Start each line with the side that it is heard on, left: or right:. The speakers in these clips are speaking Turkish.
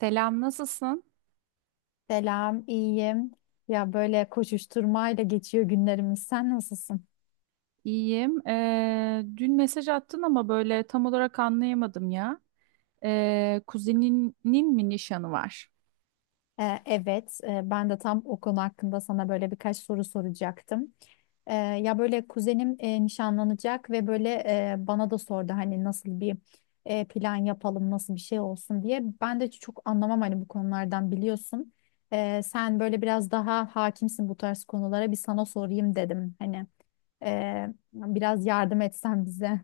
right: Selam, nasılsın?
left: Selam, iyiyim. Ya böyle koşuşturmayla geçiyor günlerimiz. Sen nasılsın?
right: İyiyim. Dün mesaj attın ama böyle tam olarak anlayamadım ya. Kuzeninin mi nişanı var?
left: Evet, ben de tam o konu hakkında sana böyle birkaç soru soracaktım. Ya böyle kuzenim nişanlanacak ve böyle bana da sordu hani nasıl bir plan yapalım, nasıl bir şey olsun diye. Ben de çok anlamam hani, bu konulardan biliyorsun. Sen böyle biraz daha hakimsin bu tarz konulara, bir sana sorayım dedim hani. Ee, Biraz yardım etsen bize.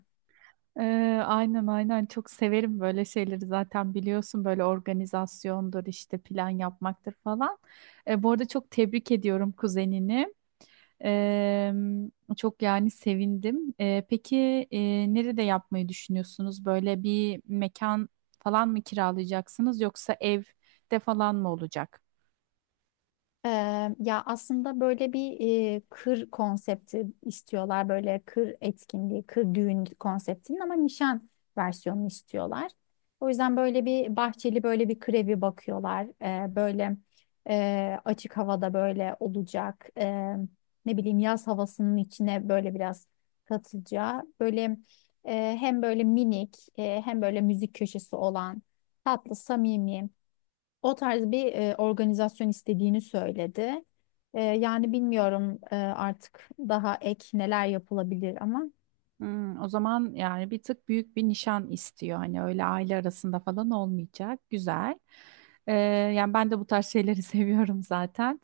right: Ee, aynen aynen çok severim böyle şeyleri zaten biliyorsun böyle organizasyondur işte plan yapmaktır falan. Bu arada çok tebrik ediyorum kuzenini. Ee, Çok yani sevindim. Peki nerede yapmayı düşünüyorsunuz? Böyle bir mekan falan mı kiralayacaksınız yoksa evde falan mı olacak?
left: Ya aslında böyle bir kır konsepti istiyorlar. Böyle kır etkinliği, kır düğün konseptinin ama nişan versiyonunu istiyorlar. O yüzden böyle bir bahçeli böyle bir kır evi bakıyorlar. Böyle açık havada böyle olacak. Ne bileyim, yaz havasının içine böyle biraz katılacağı. Böyle hem böyle minik hem böyle müzik köşesi olan, tatlı, samimi. O tarz bir organizasyon istediğini söyledi. Yani bilmiyorum, artık daha ek neler yapılabilir ama.
right: Hmm, o zaman yani bir tık büyük bir nişan istiyor. Hani öyle aile arasında falan olmayacak. Güzel. Ee, Yani ben de bu tarz şeyleri seviyorum zaten.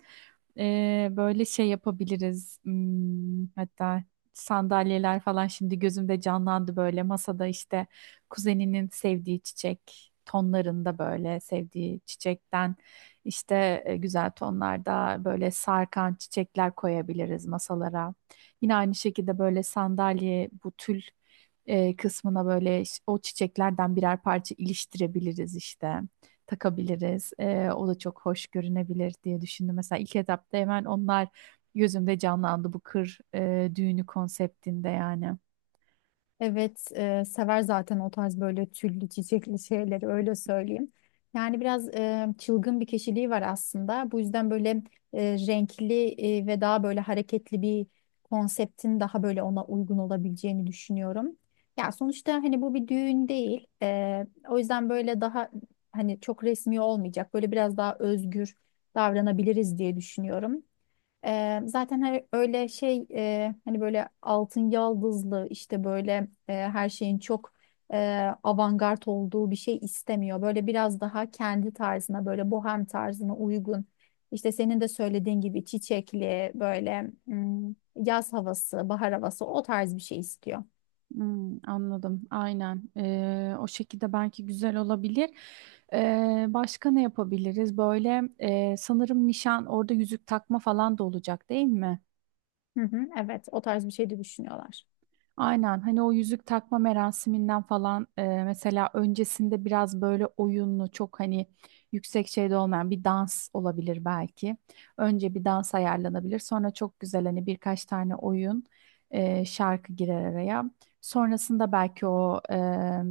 right: Böyle şey yapabiliriz. Hmm, hatta sandalyeler falan şimdi gözümde canlandı böyle. Masada işte kuzeninin sevdiği çiçek tonlarında böyle sevdiği çiçekten işte güzel tonlarda böyle sarkan çiçekler koyabiliriz masalara. Yine aynı şekilde böyle sandalye bu tül kısmına böyle o çiçeklerden birer parça iliştirebiliriz işte. Takabiliriz. O da çok hoş görünebilir diye düşündüm. Mesela ilk etapta hemen onlar gözümde canlandı bu kır düğünü konseptinde yani.
left: Evet, sever zaten o tarz böyle tüllü çiçekli şeyleri, öyle söyleyeyim. Yani biraz çılgın bir kişiliği var aslında. Bu yüzden böyle renkli ve daha böyle hareketli bir konseptin daha böyle ona uygun olabileceğini düşünüyorum. Ya sonuçta hani bu bir düğün değil. O yüzden böyle daha hani çok resmi olmayacak. Böyle biraz daha özgür davranabiliriz diye düşünüyorum. Zaten hani öyle şey, hani böyle altın yaldızlı işte, böyle her şeyin çok avantgard olduğu bir şey istemiyor. Böyle biraz daha kendi tarzına, böyle bohem tarzına uygun. İşte senin de söylediğin gibi çiçekli böyle, yaz havası, bahar havası, o tarz bir şey istiyor.
right: Hmm, anladım. Aynen. O şekilde belki güzel olabilir. Başka ne yapabiliriz? Böyle sanırım nişan orada yüzük takma falan da olacak değil mi?
left: Hı hı, evet, o tarz bir şey de düşünüyorlar.
right: Aynen hani o yüzük takma merasiminden falan mesela öncesinde biraz böyle oyunlu çok hani yüksek şeyde olmayan bir dans olabilir belki. Önce bir dans ayarlanabilir sonra çok güzel hani birkaç tane oyun şarkı girer araya. Sonrasında belki o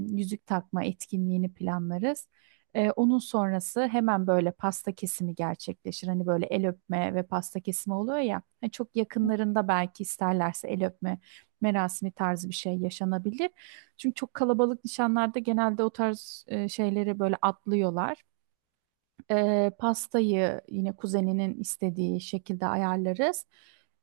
right: yüzük takma etkinliğini planlarız. Onun sonrası hemen böyle pasta kesimi gerçekleşir. Hani böyle el öpme ve pasta kesimi oluyor ya. Hani çok yakınlarında belki isterlerse el öpme merasimi tarzı bir şey yaşanabilir. Çünkü çok kalabalık nişanlarda genelde o tarz şeyleri böyle atlıyorlar. Pastayı yine kuzeninin istediği şekilde ayarlarız.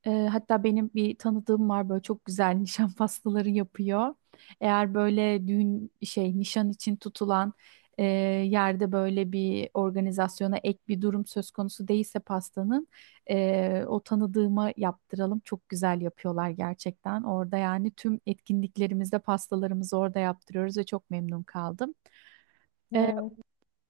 right: Hatta benim bir tanıdığım var böyle çok güzel nişan pastaları yapıyor. Eğer böyle düğün şey nişan için tutulan yerde böyle bir organizasyona ek bir durum söz konusu değilse pastanın o tanıdığıma yaptıralım. Çok güzel yapıyorlar gerçekten. Orada yani tüm etkinliklerimizde pastalarımızı orada yaptırıyoruz ve çok memnun kaldım.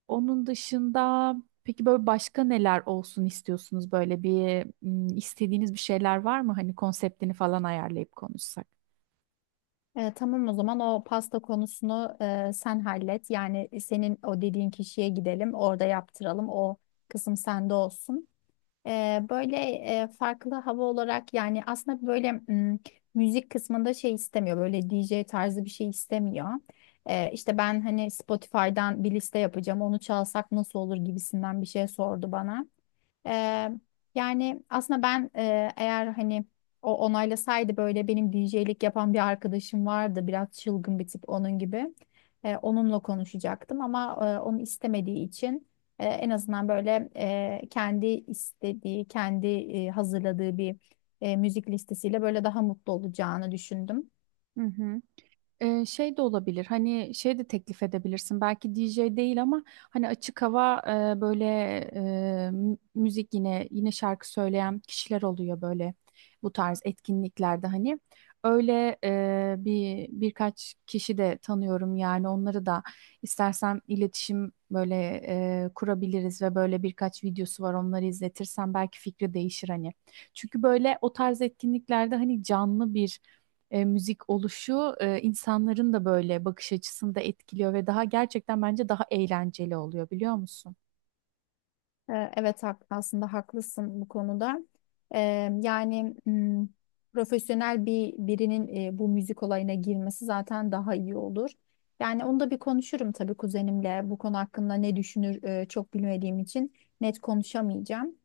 right: Onun dışında peki böyle başka neler olsun istiyorsunuz? Böyle bir istediğiniz bir şeyler var mı? Hani konseptini falan ayarlayıp konuşsak.
left: Tamam, o zaman o pasta konusunu sen hallet. Yani senin o dediğin kişiye gidelim, orada yaptıralım. O kısım sende olsun. Böyle farklı hava olarak, yani aslında böyle müzik kısmında şey istemiyor, böyle D J tarzı bir şey istemiyor. İşte ben hani Spotify'dan bir liste yapacağım. Onu çalsak nasıl olur gibisinden bir şey sordu bana. Eee, Yani aslında ben, eğer hani o onaylasaydı, böyle benim DJ'lik yapan bir arkadaşım vardı. Biraz çılgın bir tip, onun gibi. Onunla konuşacaktım ama onu istemediği için en azından böyle kendi istediği, kendi hazırladığı bir müzik listesiyle böyle daha mutlu olacağını düşündüm.
right: Hı hı. Şey de olabilir hani şey de teklif edebilirsin belki DJ değil ama hani açık hava böyle e, müzik yine şarkı söyleyen kişiler oluyor böyle bu tarz etkinliklerde hani öyle bir birkaç kişi de tanıyorum yani onları da istersen iletişim böyle kurabiliriz ve böyle birkaç videosu var onları izletirsen belki fikri değişir hani çünkü böyle o tarz etkinliklerde hani canlı bir müzik oluşu insanların da böyle bakış açısını da etkiliyor ve daha gerçekten bence daha eğlenceli oluyor biliyor musun?
left: Evet, aslında haklısın bu konuda. Ee, Yani profesyonel bir birinin bu müzik olayına girmesi zaten daha iyi olur. Yani onu da bir konuşurum tabii kuzenimle. Bu konu hakkında ne düşünür, çok bilmediğim için net konuşamayacağım.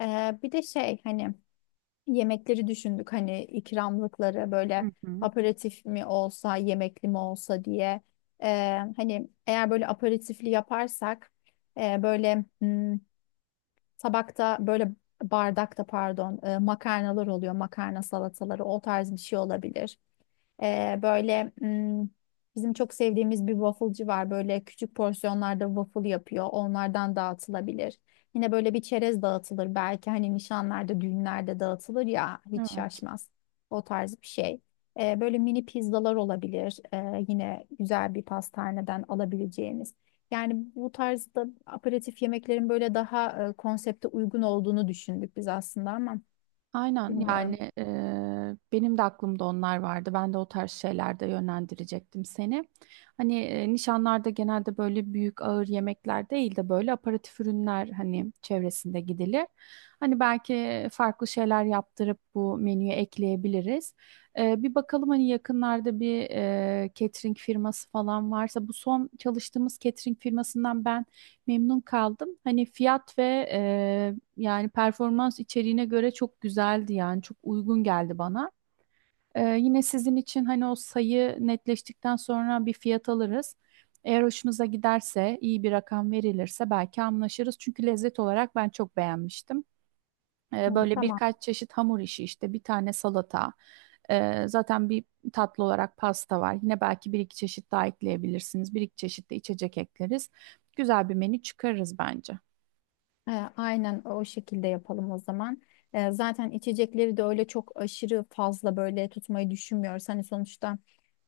left: Bir de şey, hani yemekleri düşündük, hani ikramlıkları
right: Hı
left: böyle
right: hı.
left: aperatif mi olsa, yemekli mi olsa diye. Hani eğer böyle aperatifli yaparsak, böyle... tabakta böyle, bardakta pardon, makarnalar oluyor. Makarna salataları, o tarz bir şey olabilir. Böyle bizim çok sevdiğimiz bir wafflecı var. Böyle küçük porsiyonlarda waffle yapıyor. Onlardan dağıtılabilir. Yine böyle bir çerez dağıtılır. Belki hani nişanlarda, düğünlerde dağıtılır ya, hiç
right: Evet.
left: şaşmaz. O tarz bir şey. Böyle mini pizzalar olabilir. Yine güzel bir pastaneden alabileceğimiz. Yani bu tarzda aperatif yemeklerin böyle daha konsepte uygun olduğunu düşündük biz aslında, ama
right: Aynen yani
left: bilmiyorum.
right: benim de aklımda onlar vardı. Ben de o tarz şeylerde yönlendirecektim seni. Hani nişanlarda genelde böyle büyük ağır yemekler değil de böyle aperatif ürünler hani çevresinde gidilir. Hani belki farklı şeyler yaptırıp bu menüye ekleyebiliriz. Bir bakalım hani yakınlarda bir catering firması falan varsa bu son çalıştığımız catering firmasından ben memnun kaldım. Hani fiyat ve yani performans içeriğine göre çok güzeldi yani çok uygun geldi bana. Yine sizin için hani o sayı netleştikten sonra bir fiyat alırız. Eğer hoşunuza giderse iyi bir rakam verilirse belki anlaşırız. Çünkü lezzet olarak ben çok beğenmiştim.
left: Hı,
right: Böyle
left: tamam.
right: birkaç çeşit hamur işi işte bir tane salata. Zaten bir tatlı olarak pasta var. Yine belki bir iki çeşit daha ekleyebilirsiniz. Bir iki çeşit de içecek ekleriz. Güzel bir menü çıkarırız bence.
left: E, aynen o şekilde yapalım o zaman. Zaten içecekleri de öyle çok aşırı fazla böyle tutmayı düşünmüyoruz. Hani sonuçta,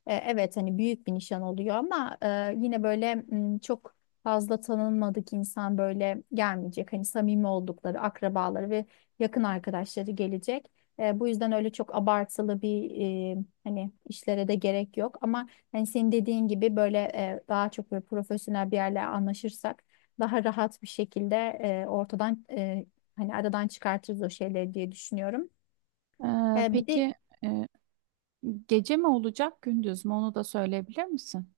left: evet hani büyük bir nişan oluyor ama yine böyle çok fazla tanınmadık insan böyle gelmeyecek. Hani samimi oldukları akrabaları ve yakın arkadaşları gelecek. Bu yüzden öyle çok abartılı bir hani işlere de gerek yok. Ama hani senin dediğin gibi böyle daha çok böyle profesyonel bir yerle anlaşırsak, daha rahat bir şekilde ortadan, hani aradan çıkartırız o şeyleri diye düşünüyorum. Bir de,
right: Peki e, gece mi olacak gündüz mü onu da söyleyebilir misin?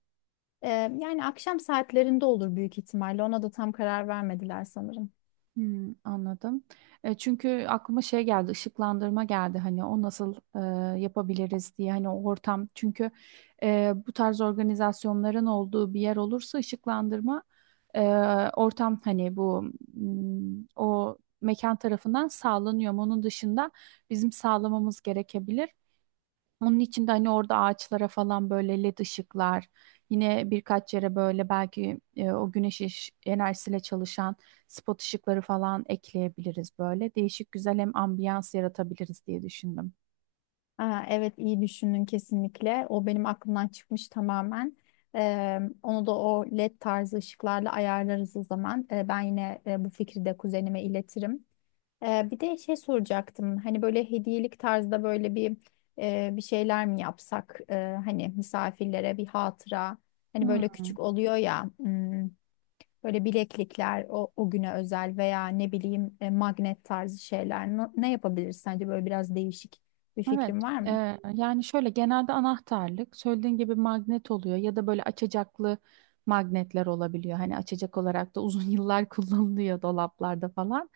left: Ee, yani akşam saatlerinde olur büyük ihtimalle. Ona da tam karar vermediler sanırım.
right: Hmm, anladım. Çünkü aklıma şey geldi ışıklandırma geldi hani o nasıl yapabiliriz diye hani o ortam çünkü bu tarz organizasyonların olduğu bir yer olursa ışıklandırma e, ortam hani bu, o mekan tarafından sağlanıyor. Ama onun dışında bizim sağlamamız gerekebilir. Onun içinde de hani orada ağaçlara falan böyle led ışıklar, yine birkaç yere böyle belki o güneş enerjisiyle çalışan spot ışıkları falan ekleyebiliriz böyle. Değişik güzel hem ambiyans yaratabiliriz diye düşündüm.
left: Aa, evet, iyi düşündün kesinlikle. O benim aklımdan çıkmış tamamen. Onu da o LED tarzı ışıklarla ayarlarız o zaman. Ben yine bu fikri de kuzenime iletirim. Bir de şey soracaktım. Hani böyle hediyelik tarzda böyle bir şeyler mi yapsak? Hani misafirlere bir hatıra. Hani böyle küçük oluyor ya. Böyle bileklikler, o güne özel, veya ne bileyim, magnet tarzı şeyler. Ne yapabiliriz sence, böyle biraz değişik bir
right: Evet,
left: fikrin var mı?
right: e, yani şöyle genelde anahtarlık söylediğin gibi magnet oluyor ya da böyle açacaklı magnetler olabiliyor. Hani açacak olarak da uzun yıllar kullanılıyor dolaplarda falan.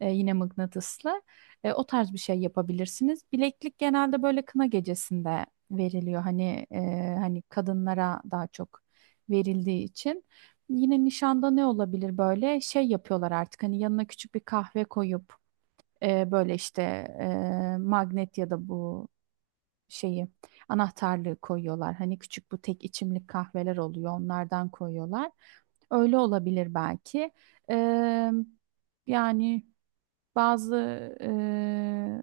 right: Yine mıknatıslı. O tarz bir şey yapabilirsiniz. Bileklik genelde böyle kına gecesinde veriliyor. Hani hani kadınlara daha çok verildiği için. Yine nişanda ne olabilir böyle şey yapıyorlar artık hani yanına küçük bir kahve koyup böyle işte magnet ya da bu şeyi anahtarlığı koyuyorlar. Hani küçük bu tek içimlik kahveler oluyor onlardan koyuyorlar. Öyle olabilir belki. Ee, Yani bazı eee,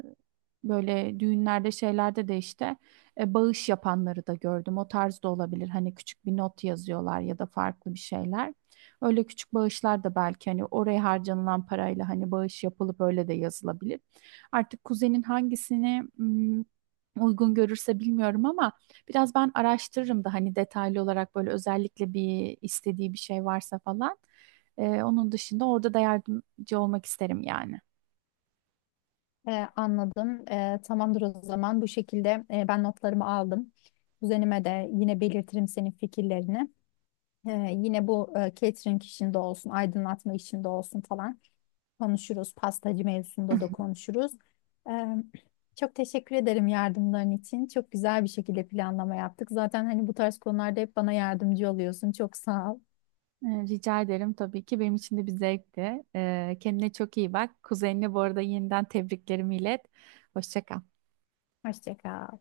right: böyle düğünlerde şeylerde de işte bağış yapanları da gördüm. O tarz da olabilir. Hani küçük bir not yazıyorlar ya da farklı bir şeyler. Öyle küçük bağışlar da belki hani oraya harcanılan parayla hani bağış yapılıp öyle de yazılabilir. Artık kuzenin hangisini hmm, uygun görürse bilmiyorum ama biraz ben araştırırım da hani detaylı olarak böyle özellikle bir istediği bir şey varsa falan. Onun dışında orada da yardımcı olmak isterim yani.
left: Anladım. Tamamdır o zaman. Bu şekilde ben notlarımı aldım. Kuzenime de yine belirtirim senin fikirlerini. Yine bu catering işinde olsun, aydınlatma işinde olsun falan konuşuruz. Pastacı mevzusunda da konuşuruz. Ee, Çok teşekkür ederim yardımların için. Çok güzel bir şekilde planlama yaptık. Zaten hani bu tarz konularda hep bana yardımcı oluyorsun. Çok sağ ol.
right: Rica ederim tabii ki. Benim için de bir zevkti. Kendine çok iyi bak. Kuzenine bu arada yeniden tebriklerimi ilet. Hoşça kal.
left: Hoşça kal.